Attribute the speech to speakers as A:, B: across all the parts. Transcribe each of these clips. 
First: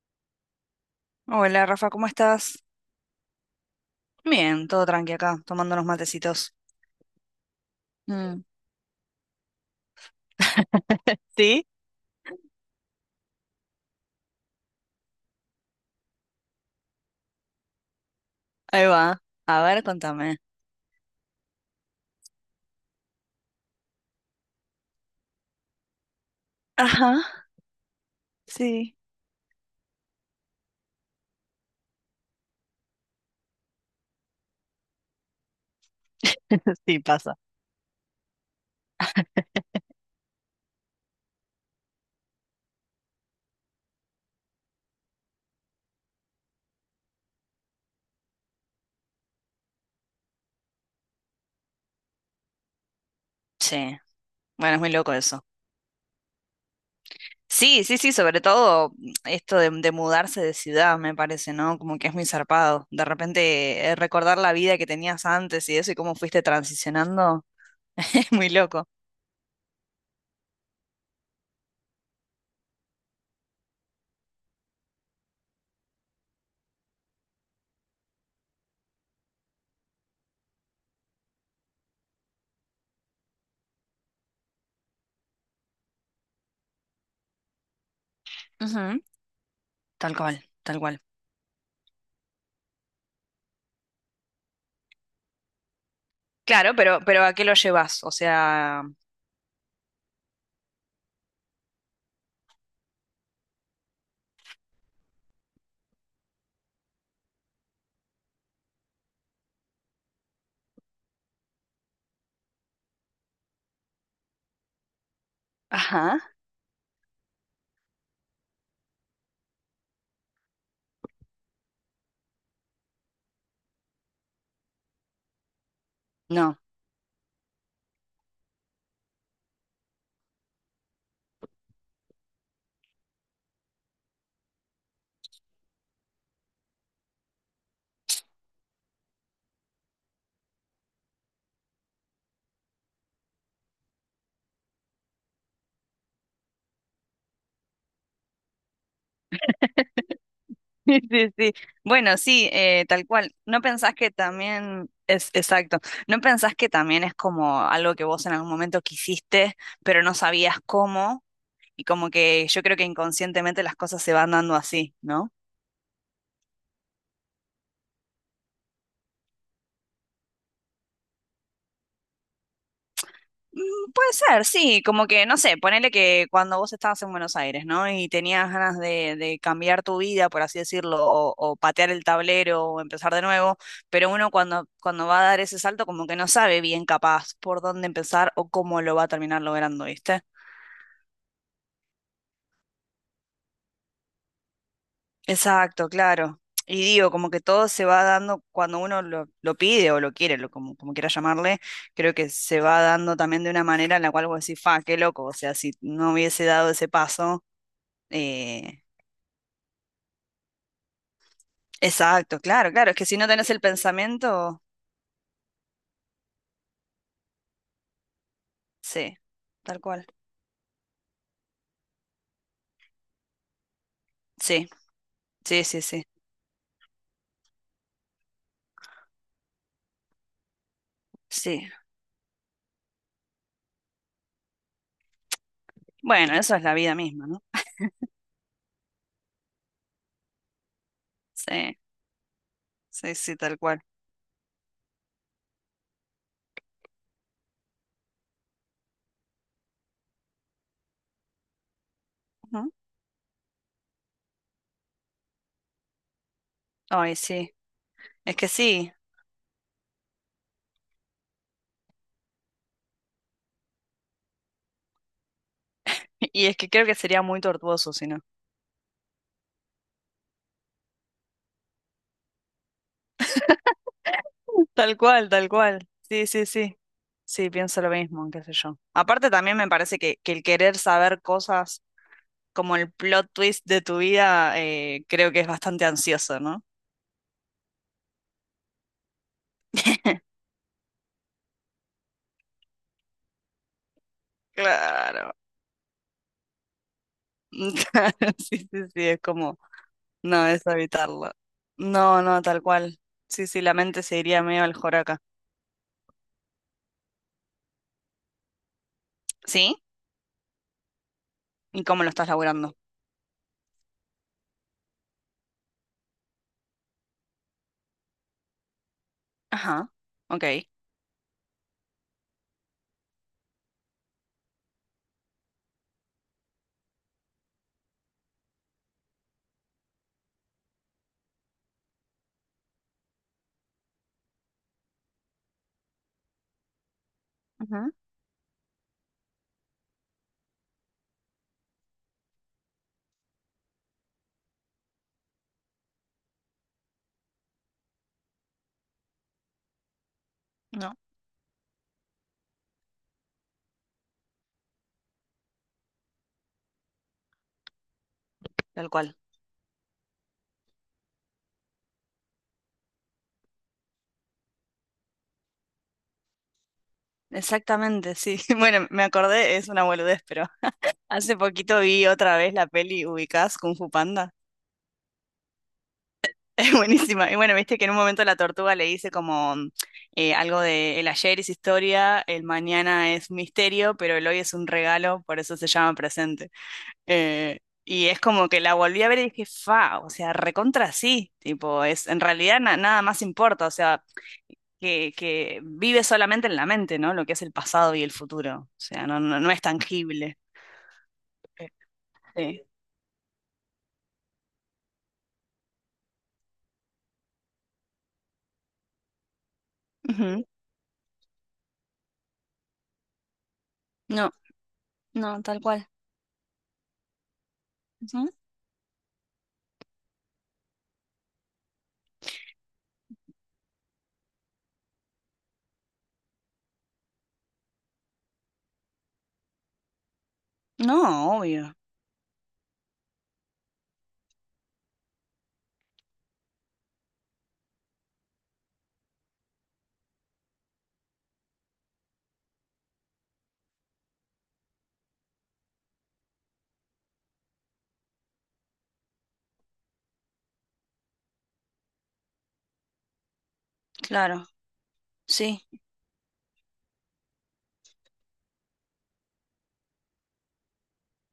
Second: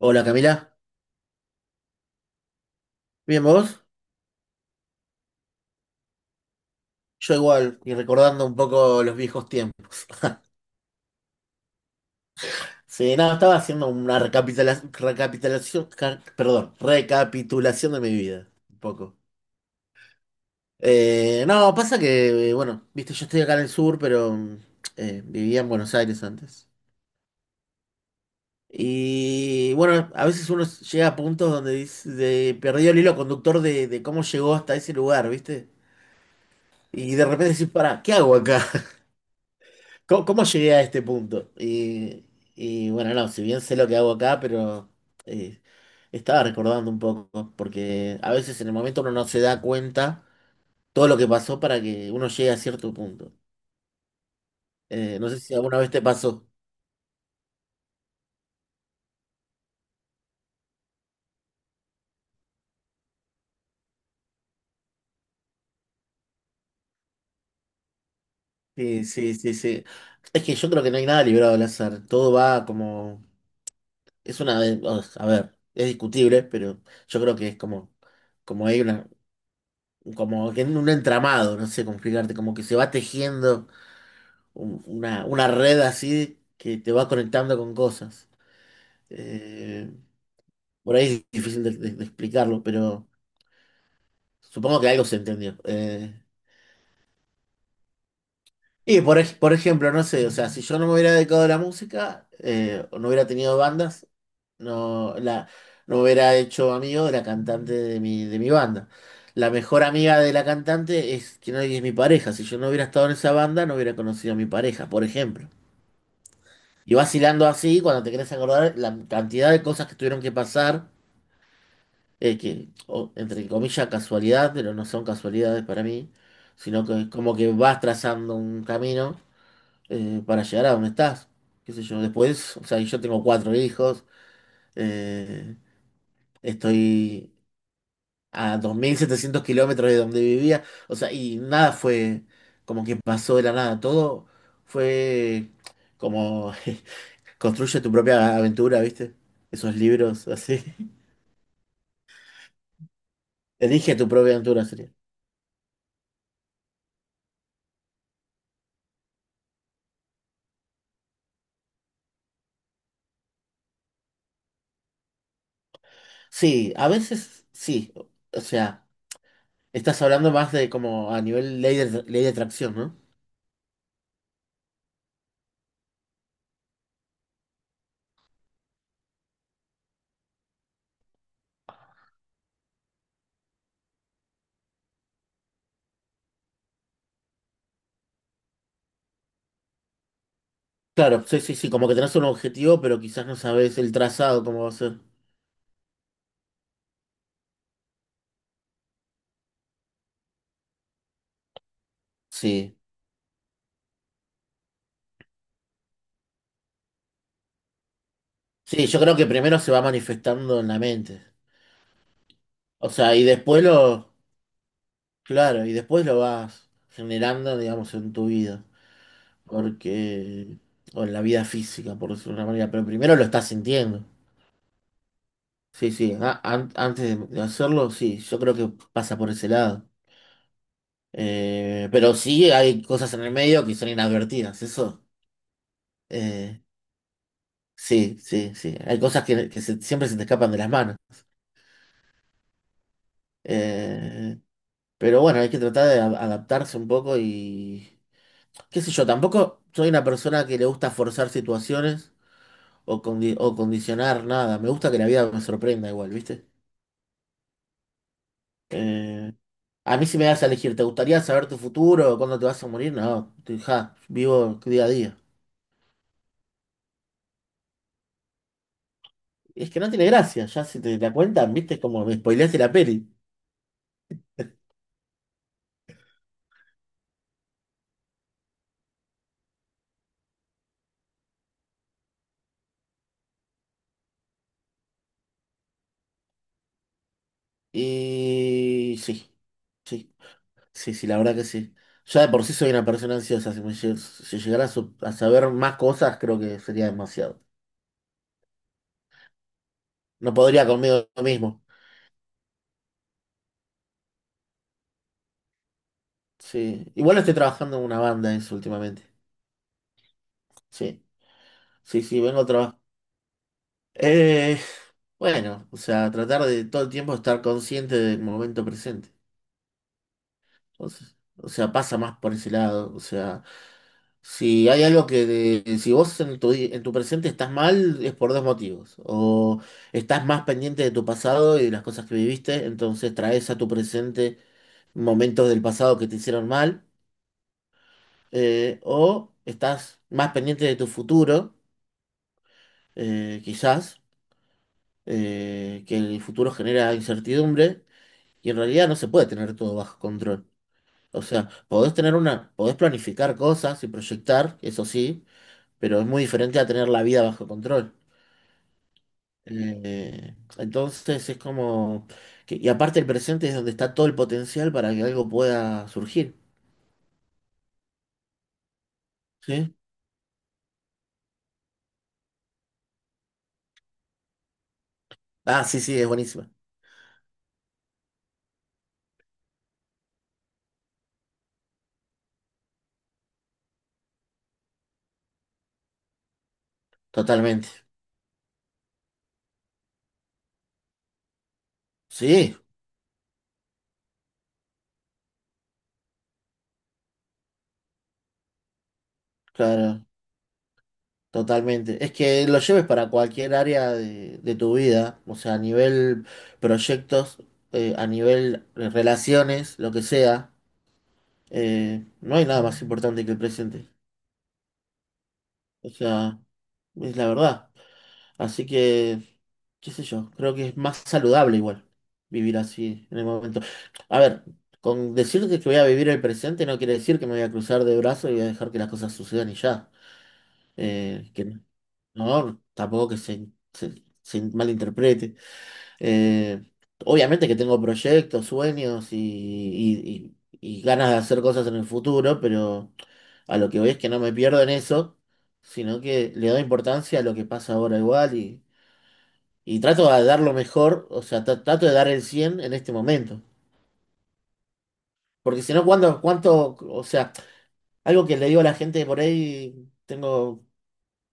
A: Hola Camila,
B: Hola Rafa, ¿cómo estás?
A: ¿bien vos?
B: Bien, todo tranqui acá, tomando unos matecitos.
A: Yo igual, y
B: Mm.
A: recordando un poco los viejos tiempos.
B: Sí,
A: Sí, nada, estaba haciendo una recapitulación, perdón, recapitulación de mi vida, un
B: ahí
A: poco.
B: va. A ver, contame.
A: No, pasa que, bueno, viste, yo estoy acá en el sur, pero vivía en Buenos Aires antes.
B: Ajá, sí,
A: Y bueno, a veces uno llega a puntos donde dice, perdió el hilo conductor de cómo llegó hasta ese lugar, ¿viste?
B: sí
A: Y de
B: pasa.
A: repente decís, pará, ¿qué hago acá? ¿Cómo, cómo llegué a este punto? Y bueno, no, si bien sé lo que hago acá, pero eh, estaba recordando un poco, porque a veces en el momento uno no se da cuenta todo lo que pasó para que uno llegue a cierto punto.
B: Sí, bueno, es muy loco
A: No sé
B: eso.
A: si alguna vez te pasó.
B: Sí, sí, sí, sobre todo esto de mudarse de ciudad, me parece, ¿no? Como que es muy zarpado. De repente recordar la vida que tenías antes y eso y cómo fuiste transicionando, es muy loco.
A: Sí, sí, sí, sí. Es que yo creo que no hay nada librado al azar. Todo va como... Es una... A ver, es discutible, pero yo creo que es como... Como hay una... Como que en un entramado, no sé cómo explicarte, como que se va tejiendo. Una red así que te va conectando con cosas.
B: Ujú.
A: Eh,
B: Tal cual, tal
A: por
B: cual.
A: ahí es difícil de de explicarlo, pero supongo que algo se entendió.
B: Claro, pero ¿a qué lo llevas? O sea,
A: Y por, por ejemplo, no sé, o sea, si yo no me hubiera dedicado a la música, o no hubiera tenido bandas, no, la, no me hubiera hecho amigo de la cantante de mi banda. La mejor amiga de la cantante es que no es mi pareja. Si yo no hubiera estado en esa banda, no hubiera conocido a mi pareja, por ejemplo.
B: ajá,
A: Y vas hilando así, cuando te querés acordar, la cantidad de cosas que tuvieron que pasar, que, entre comillas, casualidad, pero no son casualidades para mí,
B: no.
A: sino que es como que vas trazando un camino para llegar a donde estás. ¿Qué sé yo? Después, o sea, yo tengo cuatro hijos, eh, estoy a 2700 kilómetros de donde vivía, o sea, y nada fue como que pasó de la nada, todo fue como Construye tu propia aventura, ¿viste? Esos libros así.
B: Sí, sí, sí. Bueno, sí, tal cual. ¿No pensás
A: Elige tu
B: que
A: propia aventura,
B: también
A: sería.
B: es exacto? ¿No pensás que también es como algo que vos en algún momento quisiste, pero no sabías cómo? Y como que yo creo que inconscientemente las cosas se van dando así, ¿no?
A: Sí, a veces sí. O sea, estás hablando más de como a nivel ley de atracción, ¿no?
B: Mm. Puede ser, sí, como que, no sé, ponele que cuando vos estabas en Buenos Aires, ¿no? Y tenías ganas de cambiar tu vida, por así decirlo, o patear el tablero o empezar de nuevo, pero uno cuando, cuando va a dar ese salto como que no sabe bien capaz por dónde empezar o cómo lo va a terminar logrando, ¿viste?
A: Claro, sí, sí, sí. Como que tenés un objetivo, pero quizás no sabes el trazado, cómo va a ser.
B: Exacto, claro. Y digo, como que todo se va dando cuando uno lo pide o lo quiere, lo, como, como quiera llamarle, creo que se
A: Sí.
B: va dando también de una manera en la cual vos decís, fa, qué loco, o sea, si no hubiese dado ese paso. Eh,
A: Sí, yo creo que primero se va manifestando en la mente.
B: exacto, claro, claro.
A: O
B: Es que
A: sea,
B: si
A: y
B: no tenés el
A: después lo.
B: pensamiento,
A: Claro, y después lo vas generando, digamos, en tu vida.
B: sí, tal cual.
A: Porque. O en la vida física, por decirlo de una manera. Pero primero lo estás sintiendo.
B: Sí, sí, sí,
A: Sí,
B: sí,
A: sí, antes de hacerlo, sí, yo creo que pasa por ese lado.
B: sí.
A: Pero sí hay cosas en el medio que son inadvertidas, eso.
B: Bueno, eso es
A: eh,
B: la vida misma, ¿no?
A: sí, sí, sí. Hay cosas que, que siempre se te escapan de las manos.
B: Sí, sí, sí, tal cual.
A: Eh, pero bueno, hay que tratar de adaptarse un poco y... qué sé yo, tampoco soy una persona que le gusta forzar situaciones
B: Ujú.
A: o, condicionar nada. Me gusta que la vida me sorprenda igual, ¿viste?
B: Ay, sí. Es que sí.
A: Eh, a mí si me das a elegir, ¿te gustaría saber tu futuro? ¿Cuándo te vas a morir? No, ja, vivo día a día.
B: Y es que creo que sería muy tortuoso si no.
A: Es que no tiene gracia, ya si te la cuentan, viste, es como me spoileaste la peli.
B: Tal cual, tal cual. Sí, sí, sí. Sí, pienso lo mismo, qué sé yo. Aparte también me parece que el querer saber cosas como el plot twist de tu vida, creo que es bastante ansioso, ¿no?
A: Y sí, sí, sí, sí, la verdad que sí. Ya de por sí soy una persona ansiosa, si si llegara a, a
B: Claro.
A: saber más cosas, creo que sería demasiado.
B: Sí, sí, sí, es como,
A: No
B: no, es
A: podría conmigo
B: evitarlo.
A: mismo.
B: No, no, tal cual. Sí, sí, la mente se iría medio al joraca.
A: Sí, igual estoy trabajando en una banda eso últimamente.
B: ¿Sí?
A: Sí,
B: ¿Y cómo
A: sí,
B: lo
A: sí,
B: estás
A: vengo a
B: laburando?
A: trabajar. Bueno, o sea, tratar de todo el tiempo estar consciente del momento presente.
B: Ajá, ok.
A: Entonces, o sea, pasa más por ese lado. O sea, si hay algo que, si vos en tu presente estás mal, es por dos motivos. O estás más pendiente de tu pasado y de las cosas que viviste, entonces traes a tu presente momentos del pasado que te hicieron mal.
B: Ujú.
A: O estás más pendiente de tu futuro, quizás, que el futuro genera incertidumbre y en realidad no se puede tener todo bajo control.
B: No,
A: O sea, podés tener una, podés planificar cosas y proyectar, eso sí, pero es muy diferente a tener la vida bajo control.
B: tal cual.
A: Entonces es como y aparte el presente es donde está todo el potencial para que algo pueda surgir,
B: Exactamente, sí. Bueno, me acordé, es
A: ¿sí?
B: una boludez, pero hace poquito vi otra vez la peli ubicás Kung Fu Panda.
A: Ah, sí, sí, es buenísima.
B: Es buenísima. Y bueno, viste que en un momento la tortuga le dice como algo de el ayer es historia, el mañana es misterio, pero el hoy es un regalo, por eso se llama presente. Eh,
A: Totalmente.
B: y es como que la volví a ver y dije, fa, o sea, recontra sí, tipo, es, en
A: Sí,
B: realidad nada más importa, o sea, que vive solamente en la mente, ¿no? Lo que es el pasado y el futuro, o sea, no, no, no es
A: claro,
B: tangible. Eh,
A: totalmente. Es que lo
B: Sí.
A: lleves para cualquier área de tu vida, o sea, a nivel proyectos, a nivel relaciones, lo que
B: Ujú.
A: sea. No hay nada más importante que el presente.
B: No, no, tal cual.
A: O sea, es la verdad.
B: Ujú.
A: Así que, qué sé yo, creo que es más saludable igual vivir así en el momento. A ver, con decirte que voy a vivir el presente no quiere decir que me voy a cruzar de brazos y voy a dejar que las cosas sucedan y ya.
B: No,
A: Que
B: obvio,
A: no, tampoco que se malinterprete. Eh, Obviamente que tengo proyectos, sueños y, y ganas de hacer cosas en el futuro, pero a lo que voy es que no me pierdo en eso, sino que le doy importancia a lo que pasa ahora igual y trato de dar lo mejor, o sea, trato de dar el 100 en este momento.
B: claro, sí,
A: Porque si no, ¿cuándo, cuánto, o sea, algo que le digo a la gente por ahí, tengo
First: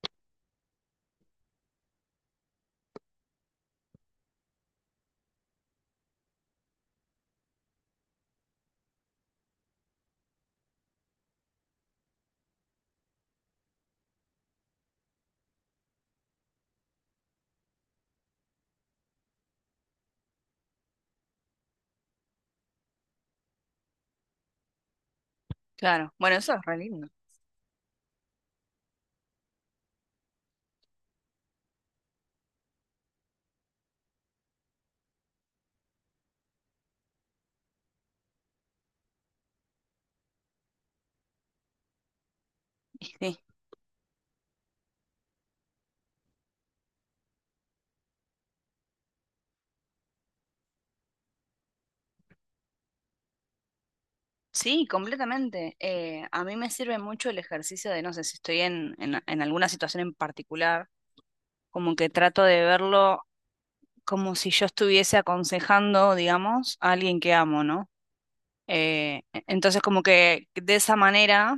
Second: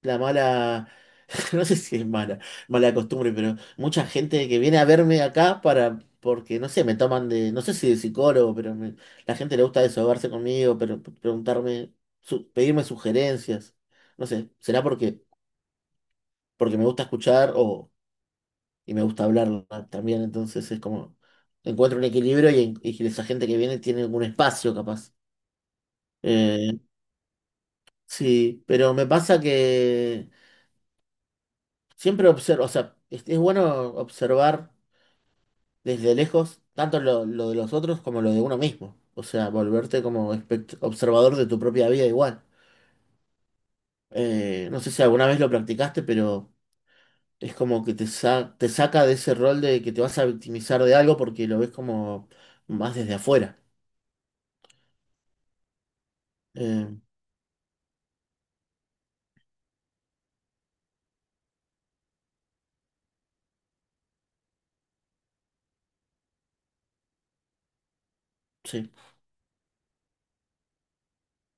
A: la mala, no sé si es mala, mala costumbre, pero mucha gente que viene a verme acá para, porque no sé, me toman de, no sé si de psicólogo, pero la gente le gusta desahogarse conmigo, pero preguntarme, pedirme sugerencias, no sé, será porque, porque me gusta escuchar o, y me gusta hablar también, entonces es como, encuentro un equilibrio y, y esa gente que viene tiene algún espacio capaz.
B: claro. Bueno, eso es re
A: Eh,
B: lindo.
A: sí, pero me pasa que siempre observo, o sea, es bueno observar. Desde lejos tanto lo de los otros como lo de uno mismo. O sea, volverte como observador de tu propia vida igual.
B: Sí,
A: No sé si alguna vez lo practicaste, pero es como que te, te saca de ese rol de que te vas a victimizar de algo porque lo ves como más desde afuera.
B: sí, completamente. A mí me
A: Eh,
B: sirve mucho el ejercicio de, no sé, si estoy en alguna situación en particular, como que trato de verlo, como si yo estuviese aconsejando, digamos, a alguien que amo, ¿no?
A: sí,
B: Entonces, como que de esa manera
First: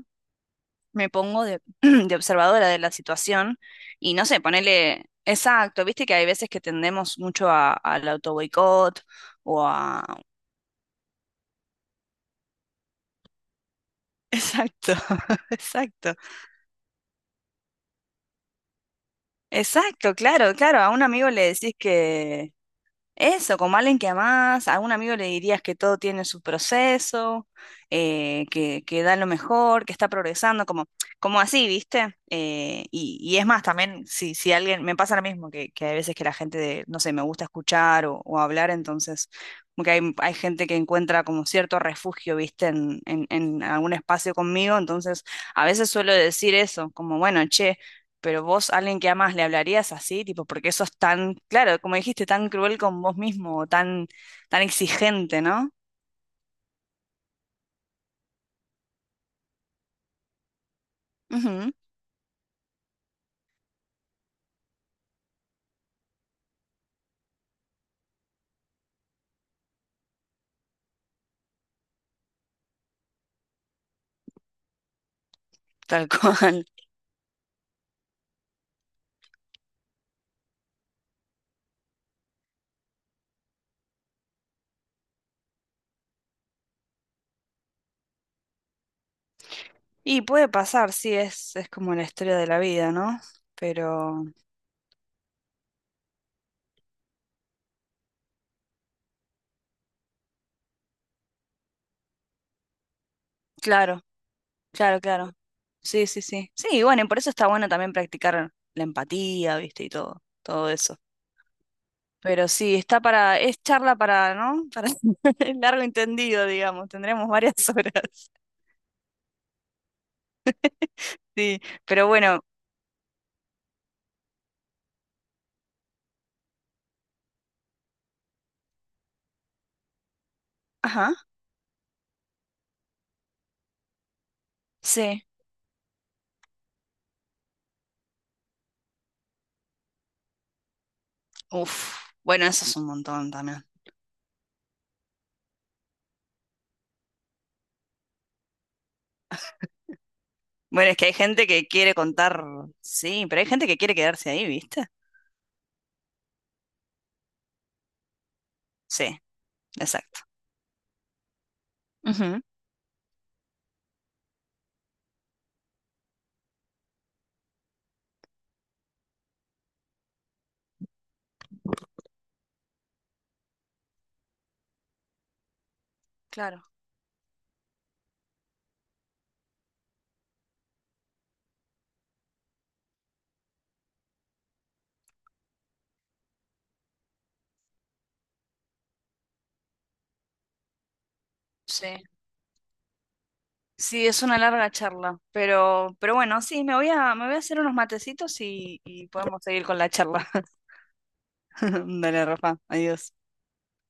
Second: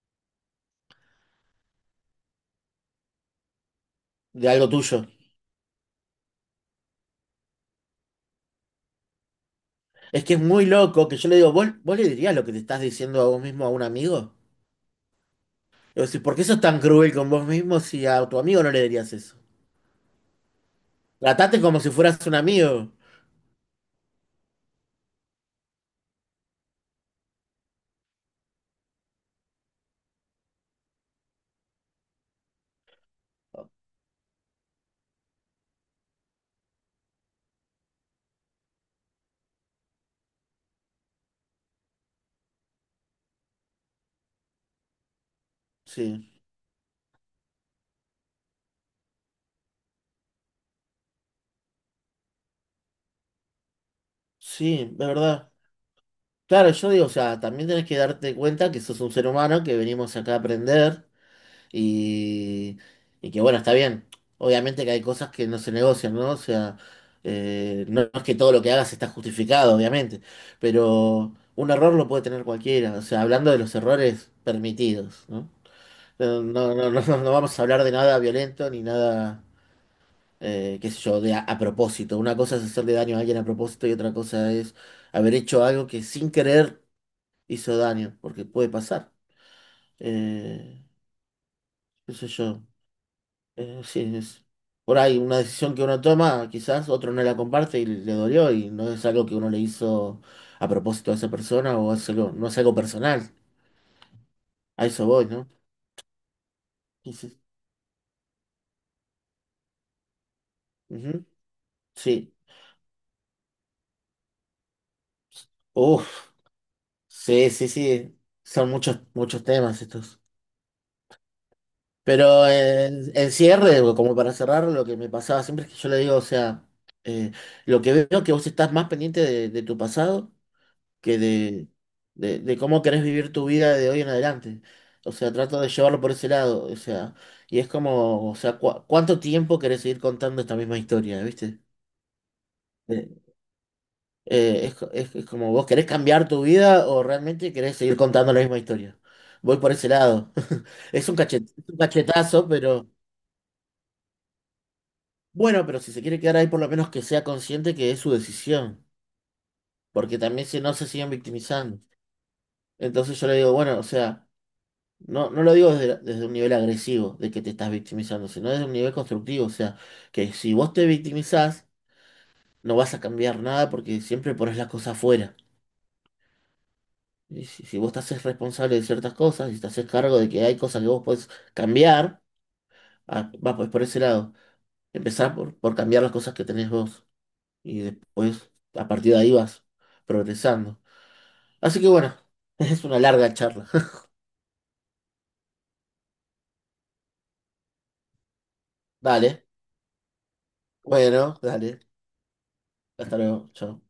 B: me pongo de, de observadora de la situación y no sé,
A: de algo
B: ponerle
A: tuyo.
B: exacto, viste que hay veces que tendemos mucho al auto boicot o a...
A: Es que es muy loco que yo le digo, ¿vos, vos le dirías lo que te estás diciendo a vos mismo a un amigo?
B: Exacto,
A: Y vos
B: exacto,
A: decís, ¿por qué sos tan cruel con vos mismo si a tu amigo no le dirías eso?
B: exacto, claro, claro, a un amigo le
A: Tratate
B: decís
A: como si fueras un
B: que
A: amigo.
B: eso, como alguien que amás, a algún amigo le dirías que todo tiene su proceso, que da lo mejor, que está progresando, como, como así, ¿viste? Y, y es más, también, si, si alguien, me pasa lo mismo, que hay veces que la gente, no sé, me gusta escuchar o hablar, entonces, como que hay gente que encuentra como cierto refugio, ¿viste? En algún espacio conmigo, entonces, a veces suelo
A: Sí.
B: decir eso, como, bueno, che, pero vos, alguien que amas, le hablarías así, tipo, porque eso es tan, claro, como dijiste, tan cruel con vos mismo, tan, tan
A: Sí, de
B: exigente,
A: verdad.
B: ¿no?
A: Claro, yo digo, o sea, también tenés que darte cuenta que sos un ser humano, que venimos acá a aprender
B: Ujú,
A: y, y que bueno, está bien. Obviamente que hay cosas que no se negocian, ¿no? O sea, no es que todo lo que hagas está justificado, obviamente, pero un error lo puede tener cualquiera. O sea, hablando de los errores permitidos, ¿no?
B: tal
A: No,
B: cual.
A: no, no, no, no vamos a hablar de nada violento ni nada qué sé yo, de a propósito. Una cosa es hacerle daño a alguien a propósito y otra cosa es haber hecho algo que sin querer hizo daño, porque puede pasar.
B: Y puede
A: Eh,
B: pasar, sí, es como la
A: Qué sé
B: historia de la
A: yo,
B: vida, ¿no?
A: sí,
B: Pero,
A: es por ahí una decisión que uno toma, quizás otro no la comparte y le dolió y no es algo que uno le hizo a propósito a esa persona o es no es algo personal.
B: claro,
A: A
B: claro,
A: eso voy,
B: claro.
A: ¿no?
B: Sí, sí, sí. Sí, y bueno, y
A: Sí,
B: por eso
A: sí.
B: está bueno también practicar la empatía, ¿viste? Y todo, todo eso.
A: Ujú. Sí.
B: Pero sí, está para, es charla para, ¿no? Para el largo
A: Uf.
B: entendido, digamos. Tendremos
A: Sí,
B: varias
A: sí, sí.
B: horas.
A: Son muchos, muchos temas estos.
B: Sí, pero bueno,
A: Pero en cierre, o como para cerrar, lo que me pasaba siempre es que yo le digo, o sea, eh, lo que veo que vos estás más pendiente de tu pasado
B: ajá.
A: que de, de cómo querés vivir tu vida de hoy en adelante. O
B: Sí.
A: sea, trato de llevarlo por ese lado. O sea, y es como, o sea, ¿cuánto tiempo querés seguir contando esta misma historia, ¿viste?
B: Uf, bueno, eso es un
A: Eh,
B: montón también.
A: es, es como, ¿vos querés cambiar tu vida o realmente querés seguir contando la misma historia? Voy por ese lado.
B: Bueno, es que
A: Es
B: hay
A: un
B: gente que
A: es un
B: quiere contar,
A: cachetazo, pero...
B: sí, pero hay gente que quiere quedarse ahí, ¿viste?
A: Bueno, pero si se quiere quedar ahí, por lo menos que sea consciente que es su decisión,
B: Sí,
A: porque
B: exacto.
A: también si no se siguen victimizando.
B: Ujú,
A: Entonces yo le digo, bueno, o sea, no, no lo digo desde, desde un nivel agresivo de que te estás victimizando, sino desde un nivel constructivo, o sea, que si vos te victimizás, no vas a cambiar nada porque siempre pones las cosas afuera.
B: claro,
A: Y si, si vos te haces responsable de ciertas cosas, y te haces cargo de que hay cosas que vos podés cambiar, ah, va pues por ese lado. Empezar por cambiar las cosas que tenés vos y después a partir de ahí vas progresando. Así que
B: sí.
A: bueno, es una larga charla.
B: Sí, es una larga charla, pero bueno, sí, me voy a hacer unos matecitos y podemos
A: Dale,
B: seguir con la charla.
A: bueno, dale.
B: Dale, Rafa, adiós.
A: Hasta luego, chao.